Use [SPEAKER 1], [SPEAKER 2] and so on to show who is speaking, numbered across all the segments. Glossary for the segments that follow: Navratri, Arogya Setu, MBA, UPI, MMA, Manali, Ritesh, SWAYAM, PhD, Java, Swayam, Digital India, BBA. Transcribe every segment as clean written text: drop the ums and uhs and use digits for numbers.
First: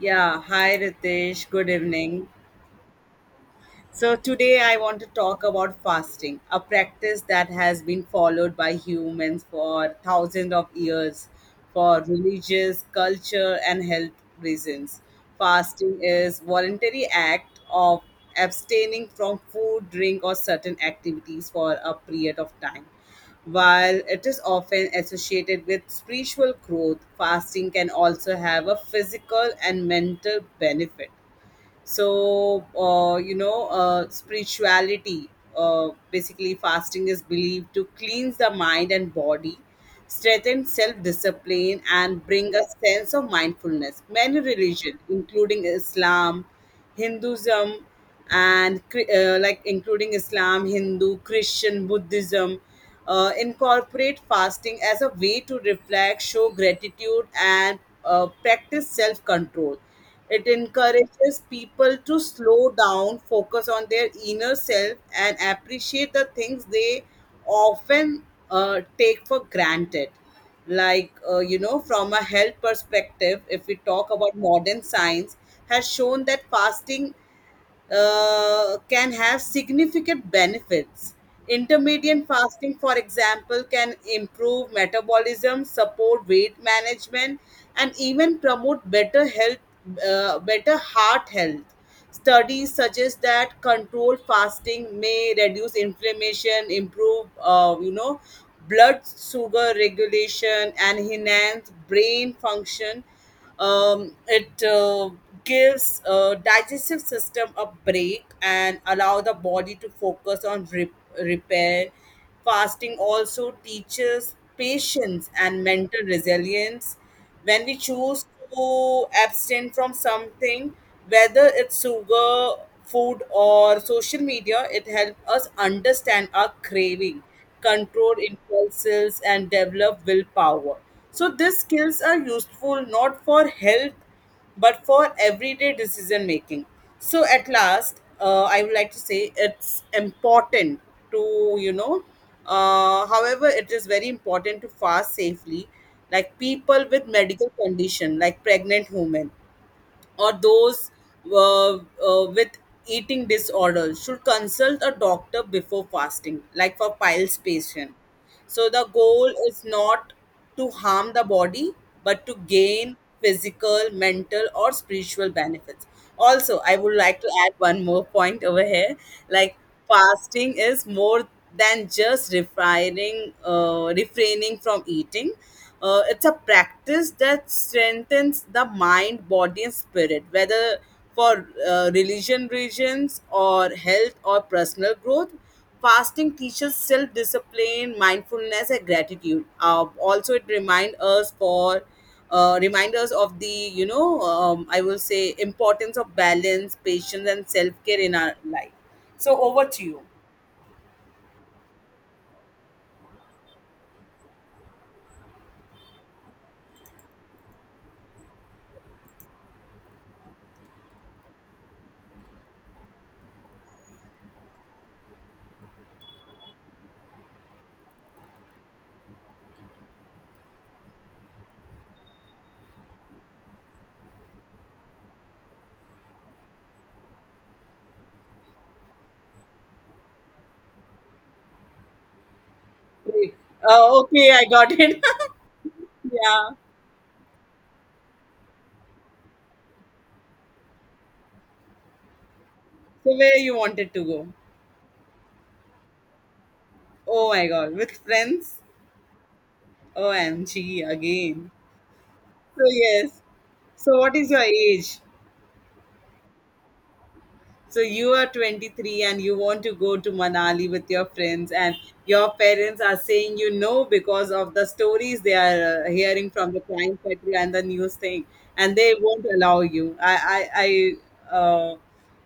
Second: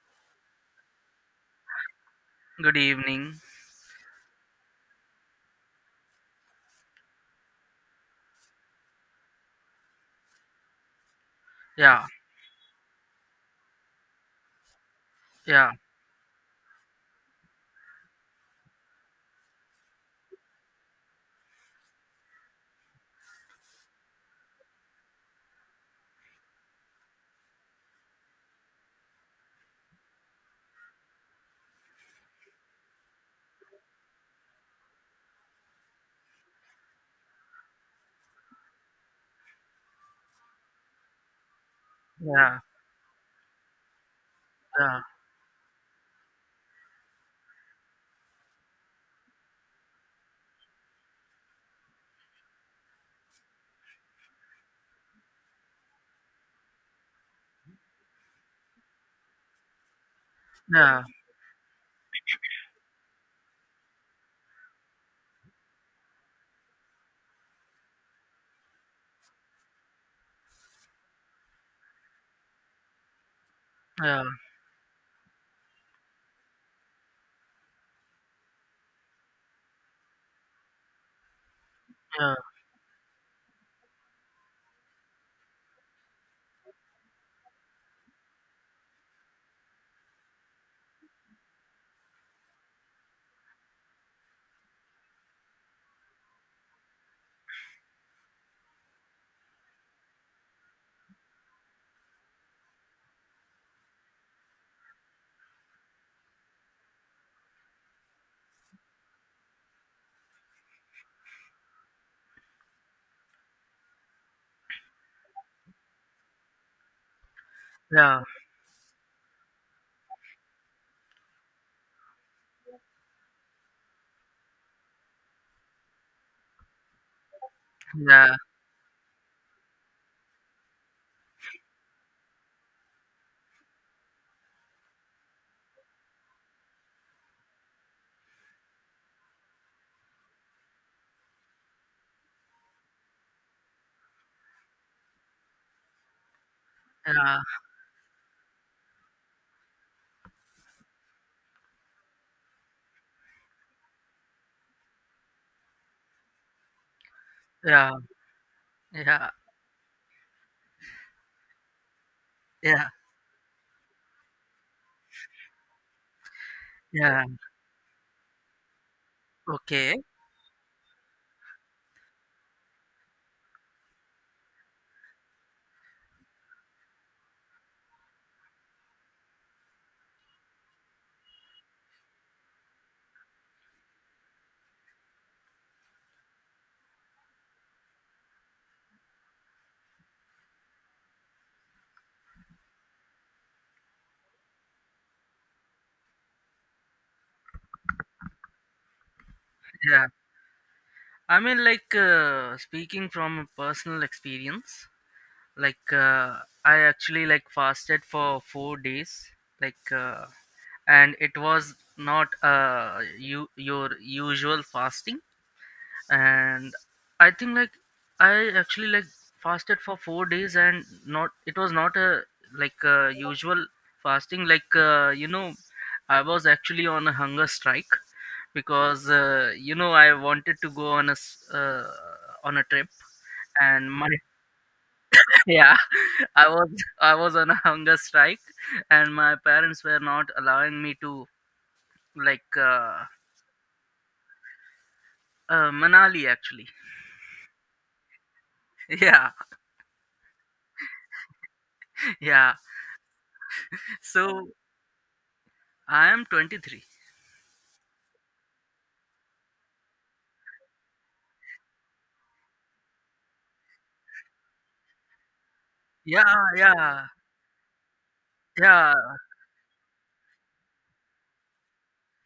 [SPEAKER 1] Yeah, hi Ritesh, good evening.
[SPEAKER 2] Good evening.
[SPEAKER 1] So, today I want to talk about fasting, a practice that has been followed by humans for thousands of years for
[SPEAKER 2] Yeah,
[SPEAKER 1] religious, culture, and health reasons.
[SPEAKER 2] yeah,
[SPEAKER 1] Fasting is voluntary act of abstaining from food, drink, or certain activities for a period of time. While it is often associated with spiritual growth, fasting can also have a physical and mental benefit. So spirituality, basically fasting is believed to cleanse the mind and body, strengthen self-discipline, and bring
[SPEAKER 2] yeah,
[SPEAKER 1] a sense of mindfulness. Many religions
[SPEAKER 2] yeah,
[SPEAKER 1] including Islam, Hinduism, and like including Islam, Hindu, Christian, Buddhism, incorporate fasting as a way to reflect, show gratitude, and practice self-control. It
[SPEAKER 2] yeah,
[SPEAKER 1] encourages people to slow down, focus on their inner self, and appreciate the things they often take for granted. Like, from a health perspective, if we talk
[SPEAKER 2] yeah,
[SPEAKER 1] about modern science, has shown that fasting can have significant benefits. Intermediate fasting, for example, can improve metabolism, support weight management, and even promote better health, better heart health. Studies suggest that controlled fasting may reduce inflammation, improve, blood sugar regulation, and enhance brain function. It gives digestive system a break and allow the body to focus on repair. Fasting also teaches patience and mental resilience. When we
[SPEAKER 2] yeah,
[SPEAKER 1] choose to abstain from something, whether it's sugar, food, or social media, it helps us understand our craving, control
[SPEAKER 2] yeah,
[SPEAKER 1] impulses, and develop willpower. So, these skills are useful not for health but for everyday decision making. So, at last, I would like to say it's important to, you know, however, it is very important to fast safely, like people with
[SPEAKER 2] yeah,
[SPEAKER 1] medical condition, like pregnant women or those with eating disorders should consult a doctor before fasting, like for piles
[SPEAKER 2] yeah, yeah,
[SPEAKER 1] patient. So the
[SPEAKER 2] yeah,
[SPEAKER 1] goal is not to harm the body, but to
[SPEAKER 2] yeah.
[SPEAKER 1] gain physical, mental, or spiritual benefits. Also, I would like
[SPEAKER 2] Yeah.
[SPEAKER 1] to add one more point over here. Like,
[SPEAKER 2] Okay,
[SPEAKER 1] fasting is more than just refraining from eating. It's a practice that strengthens the mind, body, and spirit, whether for religion reasons or health or personal growth. Fasting teaches self discipline, mindfulness, and gratitude. Also, it reminds us for reminders of the, I will say, importance of balance, patience, and self-care in our life. So over to you.
[SPEAKER 2] yeah. I mean, like, speaking from a personal experience, like, I actually like fasted for 4 days, like, and it was not your usual fasting. And I think, like, I actually like fasted for 4 days. And not, it was not a, like, a usual fasting, like, I was actually on a hunger strike, because, I wanted to go on on a trip.
[SPEAKER 1] Great.
[SPEAKER 2] And my.
[SPEAKER 1] Okay, I got it.
[SPEAKER 2] Yeah. i
[SPEAKER 1] Yeah.
[SPEAKER 2] was i was on a hunger strike, and my parents were not allowing me to, like,
[SPEAKER 1] So where you wanted to go?
[SPEAKER 2] Manali actually.
[SPEAKER 1] Oh my god, with friends.
[SPEAKER 2] Yeah,
[SPEAKER 1] OMG. Again.
[SPEAKER 2] yeah.
[SPEAKER 1] So yes. So what is your
[SPEAKER 2] So
[SPEAKER 1] age?
[SPEAKER 2] I am 23.
[SPEAKER 1] So you are 23 and you want to go to Manali with your friends, and your parents are saying you no because of the stories they are
[SPEAKER 2] Yeah,
[SPEAKER 1] hearing from the crime
[SPEAKER 2] yeah,
[SPEAKER 1] petrol and the news thing, and they
[SPEAKER 2] yeah,
[SPEAKER 1] won't allow you. I uh,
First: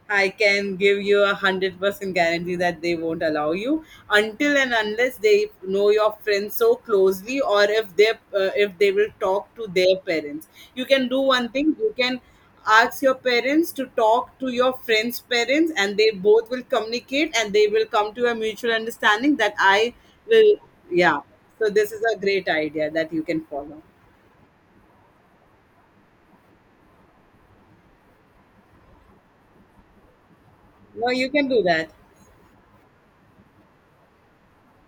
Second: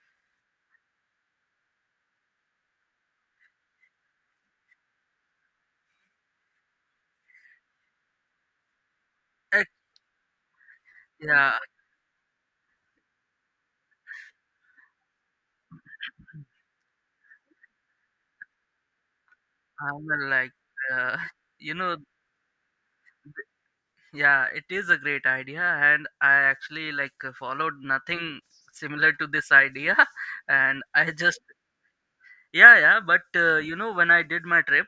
[SPEAKER 1] I can give you 100% guarantee that they won't allow you until and unless they know your friends so closely, or if they will talk to
[SPEAKER 2] it,
[SPEAKER 1] their parents. You can do one
[SPEAKER 2] yeah.
[SPEAKER 1] thing. You can ask your parents to talk to your friend's parents, and they both will communicate and they will come to a mutual understanding that I
[SPEAKER 2] I will, like,
[SPEAKER 1] will.
[SPEAKER 2] uh,
[SPEAKER 1] Yeah, so
[SPEAKER 2] you
[SPEAKER 1] this
[SPEAKER 2] know,
[SPEAKER 1] is a great idea that you can
[SPEAKER 2] th-
[SPEAKER 1] follow.
[SPEAKER 2] yeah, it is a great idea, and I actually, like, followed nothing similar to this idea. And
[SPEAKER 1] No,
[SPEAKER 2] I
[SPEAKER 1] you
[SPEAKER 2] just,
[SPEAKER 1] can do that.
[SPEAKER 2] yeah, yeah. But, when I did my trip,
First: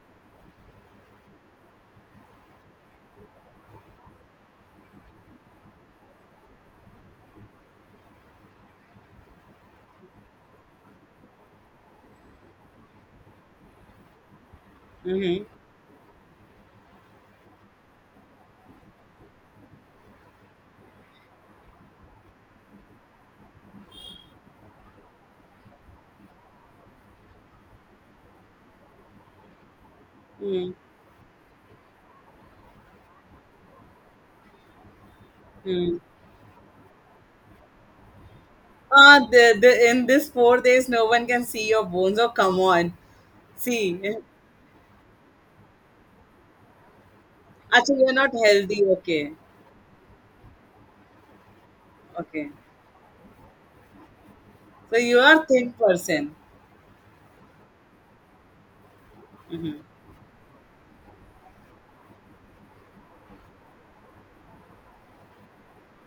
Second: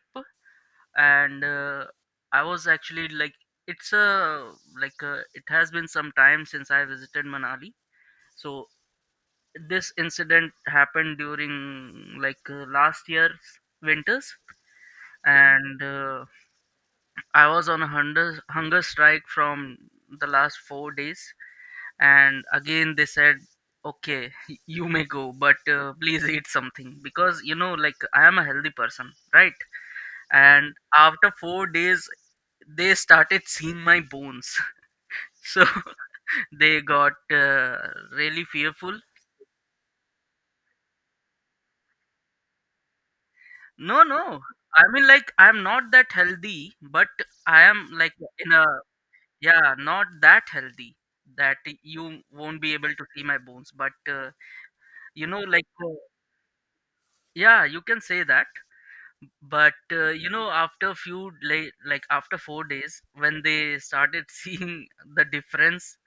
[SPEAKER 2] and, I was actually, like, it's a like, it has been some time since I visited Manali. So this incident happened during, like, last year's winters.
[SPEAKER 1] Mm-hmm.
[SPEAKER 2] And, I was on a hunger strike from the last 4 days. And again, they said, "Okay, you may go, but, please eat something, because, like, I am a healthy person, right?" And after 4 days, they started seeing my bones, so
[SPEAKER 1] Mm-hmm.
[SPEAKER 2] they got, really fearful.
[SPEAKER 1] Ah, in this 4 days no one can see your bones. Oh, come on.
[SPEAKER 2] No,
[SPEAKER 1] See.
[SPEAKER 2] no. I mean, like, I'm not that healthy, but I am
[SPEAKER 1] Actually, you're
[SPEAKER 2] like
[SPEAKER 1] not
[SPEAKER 2] in a.
[SPEAKER 1] healthy, okay.
[SPEAKER 2] Yeah, not that healthy that you
[SPEAKER 1] Okay,
[SPEAKER 2] won't be able to see my bones. But,
[SPEAKER 1] so you are
[SPEAKER 2] like,
[SPEAKER 1] thin person.
[SPEAKER 2] yeah, you can say that. But,
[SPEAKER 1] Hmm.
[SPEAKER 2] after a few, after 4 days, when they started seeing the difference,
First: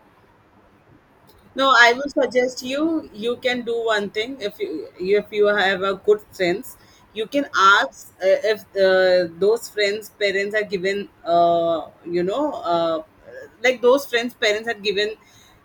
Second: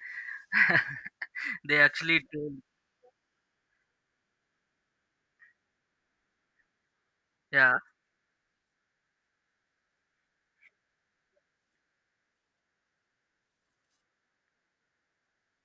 [SPEAKER 1] No,
[SPEAKER 2] they
[SPEAKER 1] I will
[SPEAKER 2] actually told.
[SPEAKER 1] suggest you. You can do one thing if you have a good friends, you can
[SPEAKER 2] Yeah,
[SPEAKER 1] ask, if those friends' parents are given, like those friends' parents had given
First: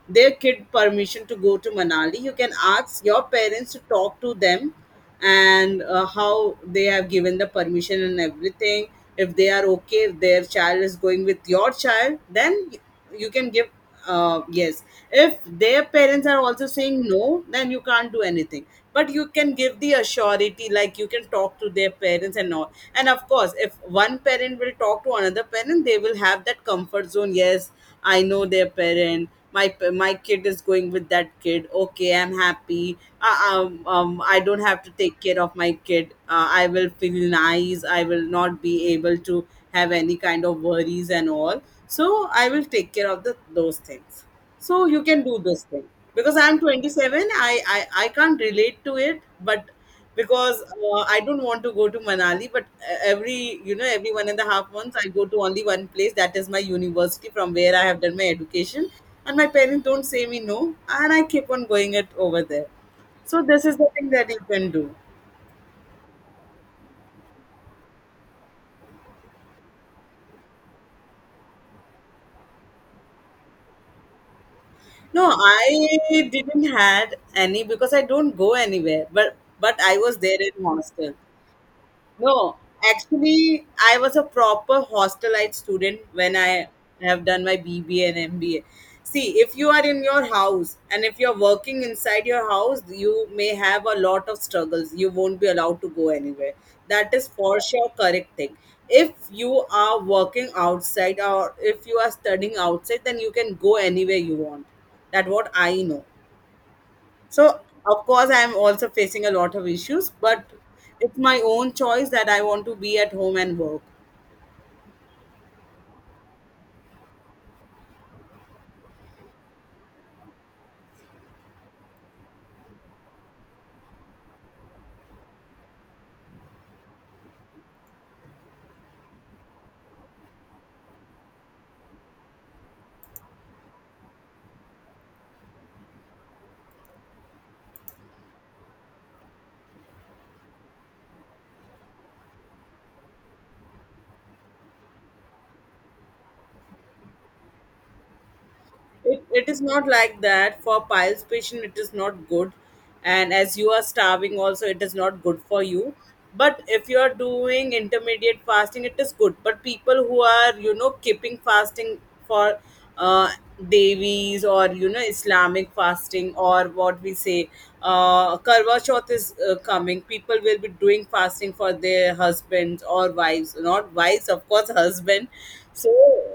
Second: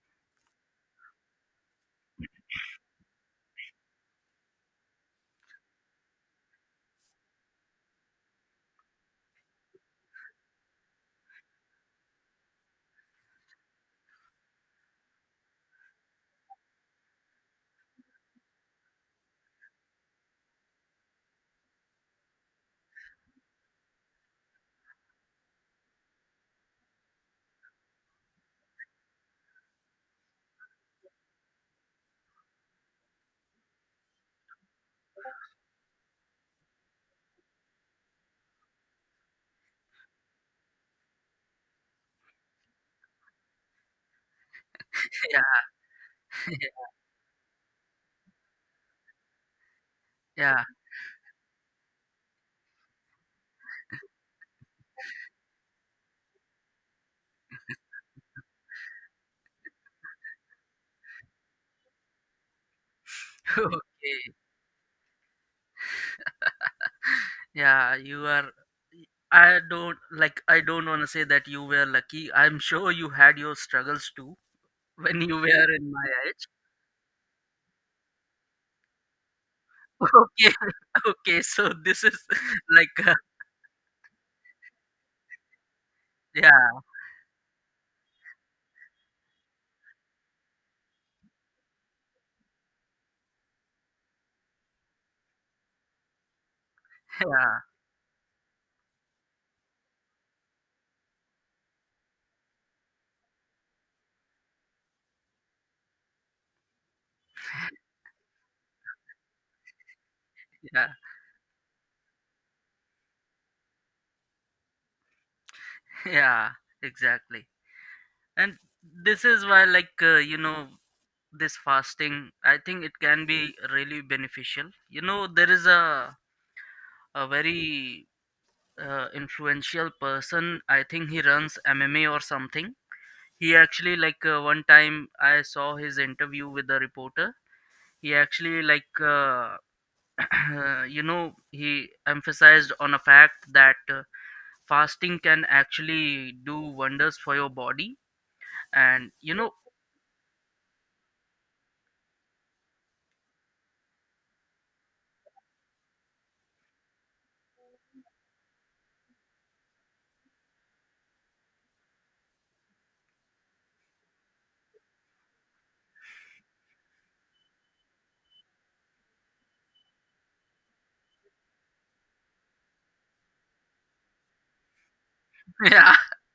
[SPEAKER 1] their kid permission to go to Manali. You can ask your parents to talk to them, and how they have given the permission and everything. If they are okay, if their child is going with your child, then you can give, yes. If their parents are also saying no, then you can't do anything, but you can give the assurity, like you can talk to their parents and all. And of course, if one parent will talk to another parent, they will have that comfort zone. Yes, I know their parent. My my kid is going with that kid. Okay, I'm happy. I don't have to take care of my kid. I will feel nice. I will not be able to have any kind of worries and all. So I will take care of the those things. So you can do
[SPEAKER 2] yeah.
[SPEAKER 1] this thing because I'm 27. I can't relate to it, but because
[SPEAKER 2] Yeah.
[SPEAKER 1] I don't want to go to Manali, but every you know every 1.5 months I go to only one place. That is my university from where I have done my education, and my parents don't say me no, and I keep on going it over there. So this is the thing
[SPEAKER 2] Okay.
[SPEAKER 1] that you can do.
[SPEAKER 2] Yeah, you are. I don't, like, I don't want to say that you were lucky. I'm sure you had your struggles too when
[SPEAKER 1] No,
[SPEAKER 2] you were in
[SPEAKER 1] I
[SPEAKER 2] my age.
[SPEAKER 1] didn't had any because I don't go anywhere. But I was there
[SPEAKER 2] Okay,
[SPEAKER 1] in hostel.
[SPEAKER 2] okay. So this is,
[SPEAKER 1] No,
[SPEAKER 2] like,
[SPEAKER 1] actually, I was a proper hostelite student when I
[SPEAKER 2] yeah,
[SPEAKER 1] have done my BBA and MBA. See, if you are in your house and if you're working inside your house, you may have a lot of struggles. You won't be allowed to go anywhere. That is for
[SPEAKER 2] yeah,
[SPEAKER 1] sure correct thing. If you are working outside or if you are studying outside, then you can go anywhere you want. That what I know. So, of course, I'm also facing a lot of issues, but
[SPEAKER 2] yeah,
[SPEAKER 1] it's my own choice that I want to be at home and work.
[SPEAKER 2] yeah, exactly. And this is why, like, this fasting, I think it can be really beneficial. You know, there is a very, influential person. I think he runs MMA or something. He actually, like, one time I saw his interview with a reporter. He actually, like, he emphasized on a fact that, fasting can actually do wonders for your body. And
[SPEAKER 1] it, it is not like that. For piles patient it is not good, and as you are starving also it is not good for you. But if you are doing intermediate fasting it is good. But people who are, you know, keeping fasting for uh, devis, or you know, islamic fasting, or what we say, karwa chauth is coming, people will be doing fasting for their husbands or wives. Not wives, of course, husband. So
[SPEAKER 2] yeah.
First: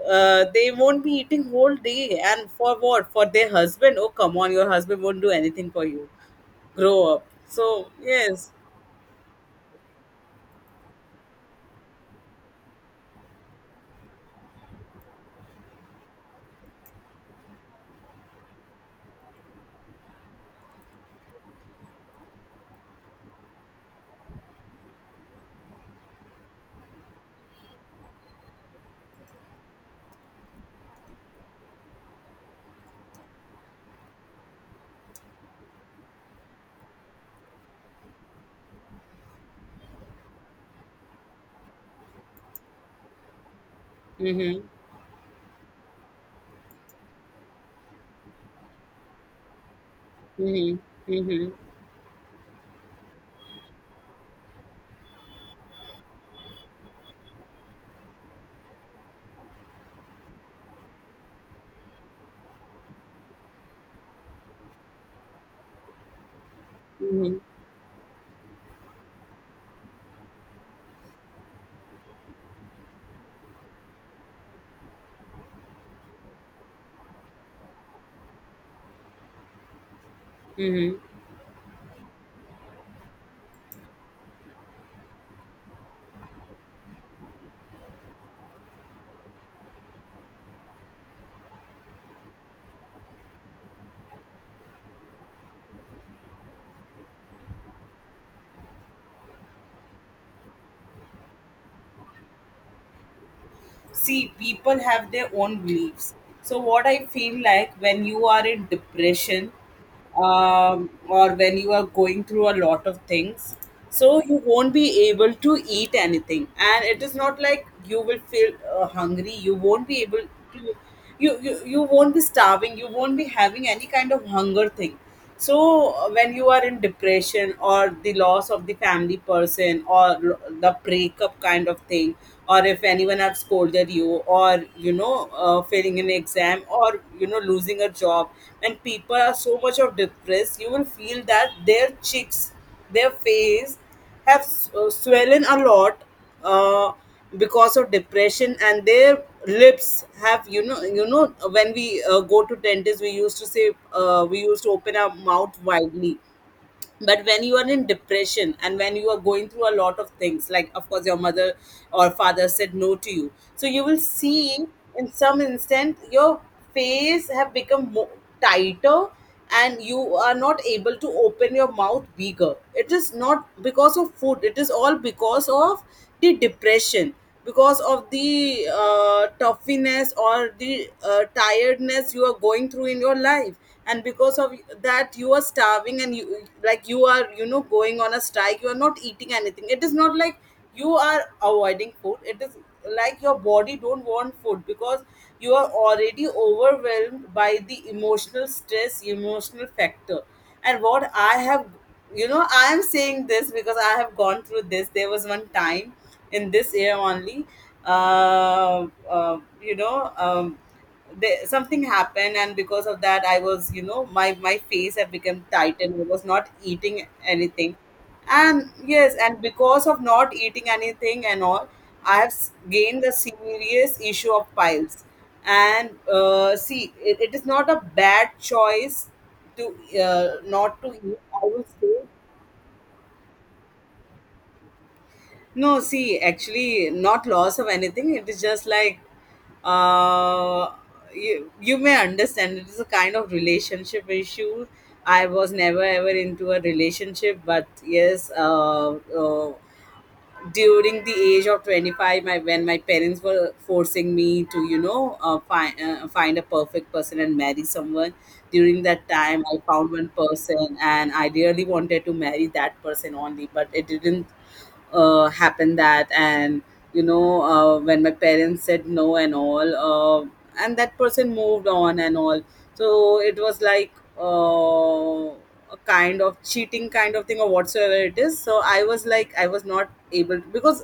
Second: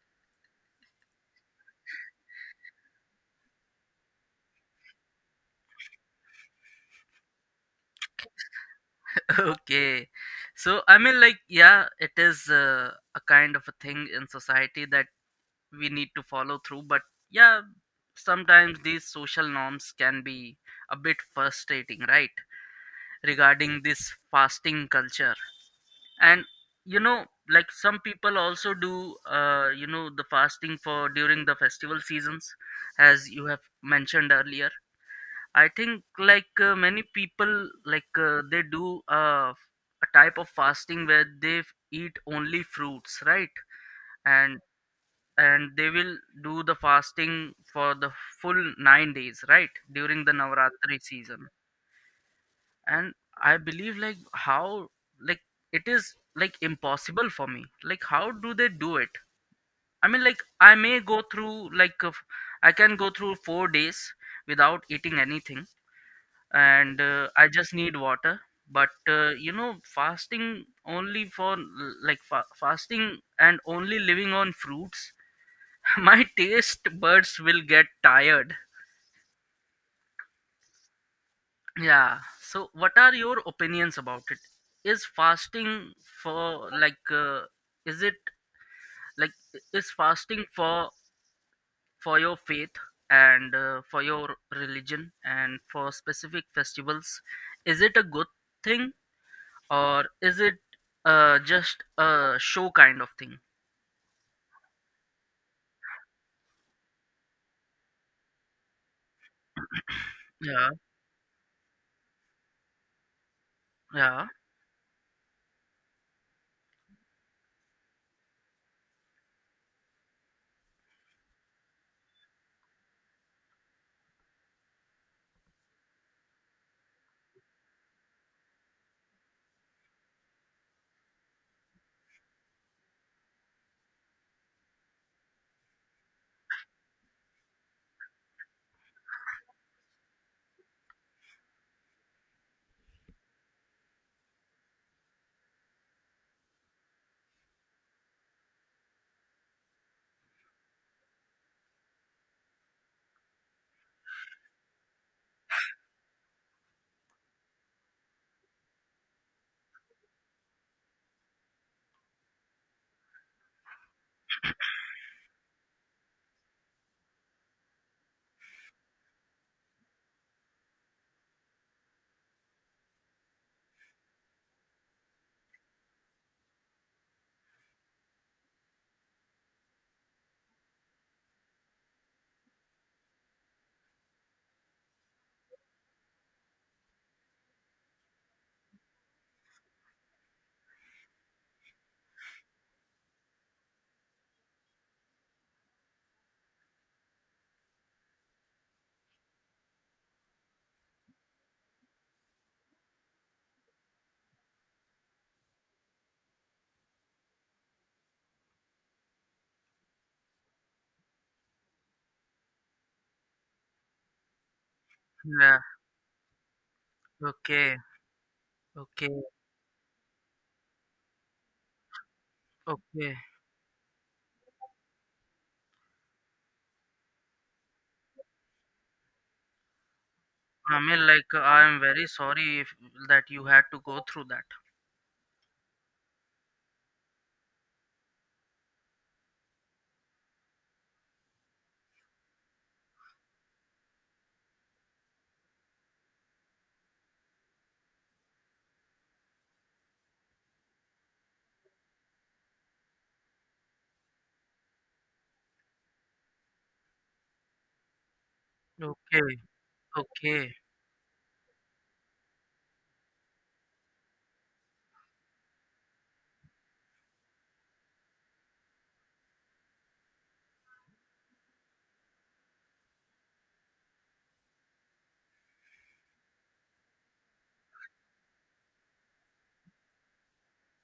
[SPEAKER 1] they won't be eating whole day, and for what? For their husband? Oh, come on, your husband won't do anything for you. Grow up. So yes.
[SPEAKER 2] Okay. So I mean, like, yeah, it is, a kind of a thing in society that we need to follow through, but yeah, sometimes these social norms can be a bit frustrating, right, regarding this fasting culture. And, you know like, some people also do, the fasting for during the festival seasons, as you have mentioned earlier. I think, like, many people, like, they do, a type of fasting where they eat only fruits, right? And
[SPEAKER 1] Mm-hmm.
[SPEAKER 2] and they will do the fasting for the full 9 days, right? During the
[SPEAKER 1] Mm-hmm.
[SPEAKER 2] Navratri season.
[SPEAKER 1] Mm-hmm.
[SPEAKER 2] And I believe, like, how, like, it is like impossible for me. Like, how do they do it? I mean, like, I may go through, like, I can go through 4 days without eating anything. And, I just need water. But, fasting only for l- like fa- fasting and only living on fruits. My taste buds will get tired.
[SPEAKER 1] Mm-hmm.
[SPEAKER 2] Yeah, so what are your opinions about it? Is fasting for, like, is it, like, is fasting for your faith, and, for your religion, and for specific festivals? Is it a good thing? Or is it, just a show kind of thing?
[SPEAKER 1] See, people have their own beliefs. So what I feel, like, when you are in depression,
[SPEAKER 2] Yeah,
[SPEAKER 1] or when you are going through a lot of things, so
[SPEAKER 2] yeah,
[SPEAKER 1] you won't be able to eat anything. And it is not like you will feel hungry, you won't be able to. You won't be starving, you won't be having any kind of hunger thing. So when you are in depression or the loss of the family person or the breakup kind of thing, or if anyone have scolded you, or you know failing an exam, or you know, losing a job, and people are so much of depressed, you will feel that their cheeks, their face have swollen a lot, uh, because of depression. And their lips have, you know, when we go to dentist we used to say, we used to open our mouth widely. But when you are in depression and when you are going through a lot of things, like, of course, your mother or father said no to you, so you will see in some instant your face have become more tighter, and you are not able to open your mouth bigger. It is not because of food, it is all because of the depression. Because of the toughness or the tiredness you are going through in your life, and because of that you are starving, and you, like, you are, you know, going on a strike, you are not eating anything. It is not like you are avoiding food, it is like your body don't want food because you are already overwhelmed by the emotional stress, emotional factor. And what I have, you know, I am saying this because I have gone through this. There was one time in this year only, uh, uh, you know um, there, something happened and because of that I was, you know, my face had become
[SPEAKER 2] yeah.
[SPEAKER 1] tight, and I was not eating anything.
[SPEAKER 2] Okay,
[SPEAKER 1] And
[SPEAKER 2] okay,
[SPEAKER 1] yes, and because of not eating anything and all, I have gained the
[SPEAKER 2] okay.
[SPEAKER 1] serious issue of piles. And see, it is not a bad choice to, not
[SPEAKER 2] I
[SPEAKER 1] to
[SPEAKER 2] mean,
[SPEAKER 1] eat,
[SPEAKER 2] like,
[SPEAKER 1] I will
[SPEAKER 2] I am
[SPEAKER 1] say.
[SPEAKER 2] very sorry if, that you had to go through that.
[SPEAKER 1] No, see, actually, not loss of anything. It is just like, uh, you may understand, it is a kind of relationship issue. I was never ever into a relationship, but yes, during the age of 25, when my parents were forcing me to, you know, find a perfect person and marry someone, during that
[SPEAKER 2] Okay,
[SPEAKER 1] time, I found one
[SPEAKER 2] okay,
[SPEAKER 1] person and I really wanted to marry that person only, but it didn't happen that, and you know, when my parents said no and all, and that person moved on and all, so it was like, uh, a kind of cheating kind of thing or whatsoever it is. So I was like, I was not able to because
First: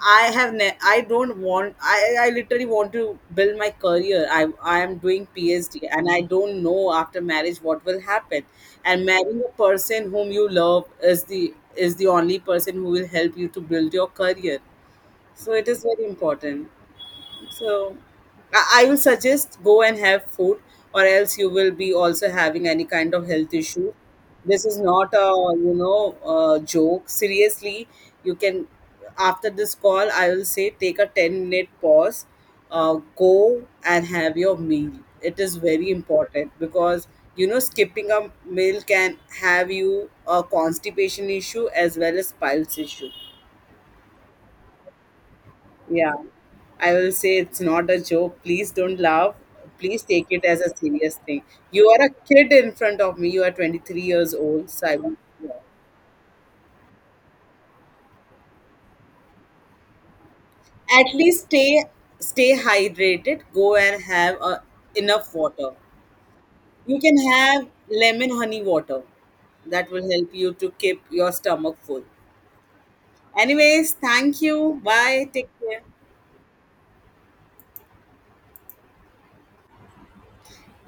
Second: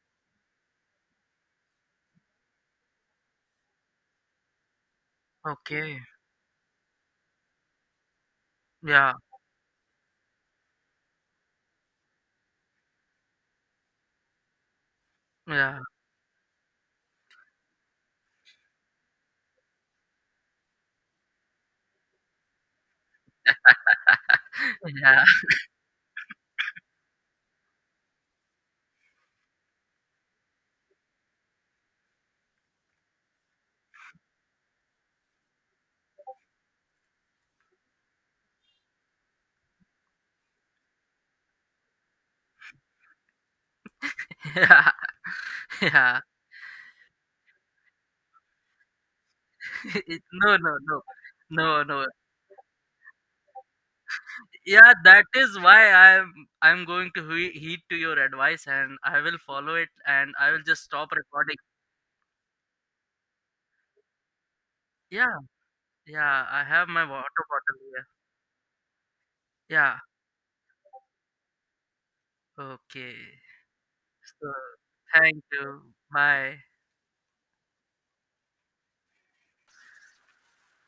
[SPEAKER 1] I have ne- I don't want I literally want to build my career. I am doing PhD
[SPEAKER 2] okay.
[SPEAKER 1] and I don't know after marriage what will happen. And
[SPEAKER 2] Yeah,
[SPEAKER 1] marrying a person whom you love is the only person who will help you to build your career. So it
[SPEAKER 2] yeah,
[SPEAKER 1] is very important. So I will suggest, go and have food, or else you will be also having any kind of health issue. This is not
[SPEAKER 2] yeah,
[SPEAKER 1] a joke. Seriously, you can, after this call, I will say take a 10 minute pause, uh, go and have your meal. It is very important because you know skipping a meal can have you a constipation issue as well as piles issue.
[SPEAKER 2] yeah,
[SPEAKER 1] Yeah,
[SPEAKER 2] yeah.
[SPEAKER 1] I will say, it's not a joke. Please don't laugh. Please take it
[SPEAKER 2] No,
[SPEAKER 1] as a
[SPEAKER 2] no, no,
[SPEAKER 1] serious thing.
[SPEAKER 2] no,
[SPEAKER 1] You are
[SPEAKER 2] no.
[SPEAKER 1] a kid in front of me. You are 23 years old, so
[SPEAKER 2] Yeah,
[SPEAKER 1] I want
[SPEAKER 2] that is why I'm going to heed to your advice, and I will follow it, and I will just
[SPEAKER 1] at
[SPEAKER 2] stop
[SPEAKER 1] least
[SPEAKER 2] recording.
[SPEAKER 1] stay hydrated. Go and have enough
[SPEAKER 2] Yeah.
[SPEAKER 1] water.
[SPEAKER 2] Yeah, I have
[SPEAKER 1] You
[SPEAKER 2] my
[SPEAKER 1] can
[SPEAKER 2] water
[SPEAKER 1] have
[SPEAKER 2] bottle here.
[SPEAKER 1] lemon honey water. That
[SPEAKER 2] Yeah,
[SPEAKER 1] will help you to keep your stomach full.
[SPEAKER 2] okay.
[SPEAKER 1] Anyways, thank
[SPEAKER 2] So,
[SPEAKER 1] you. Bye.
[SPEAKER 2] thank
[SPEAKER 1] Take care.
[SPEAKER 2] you. Bye.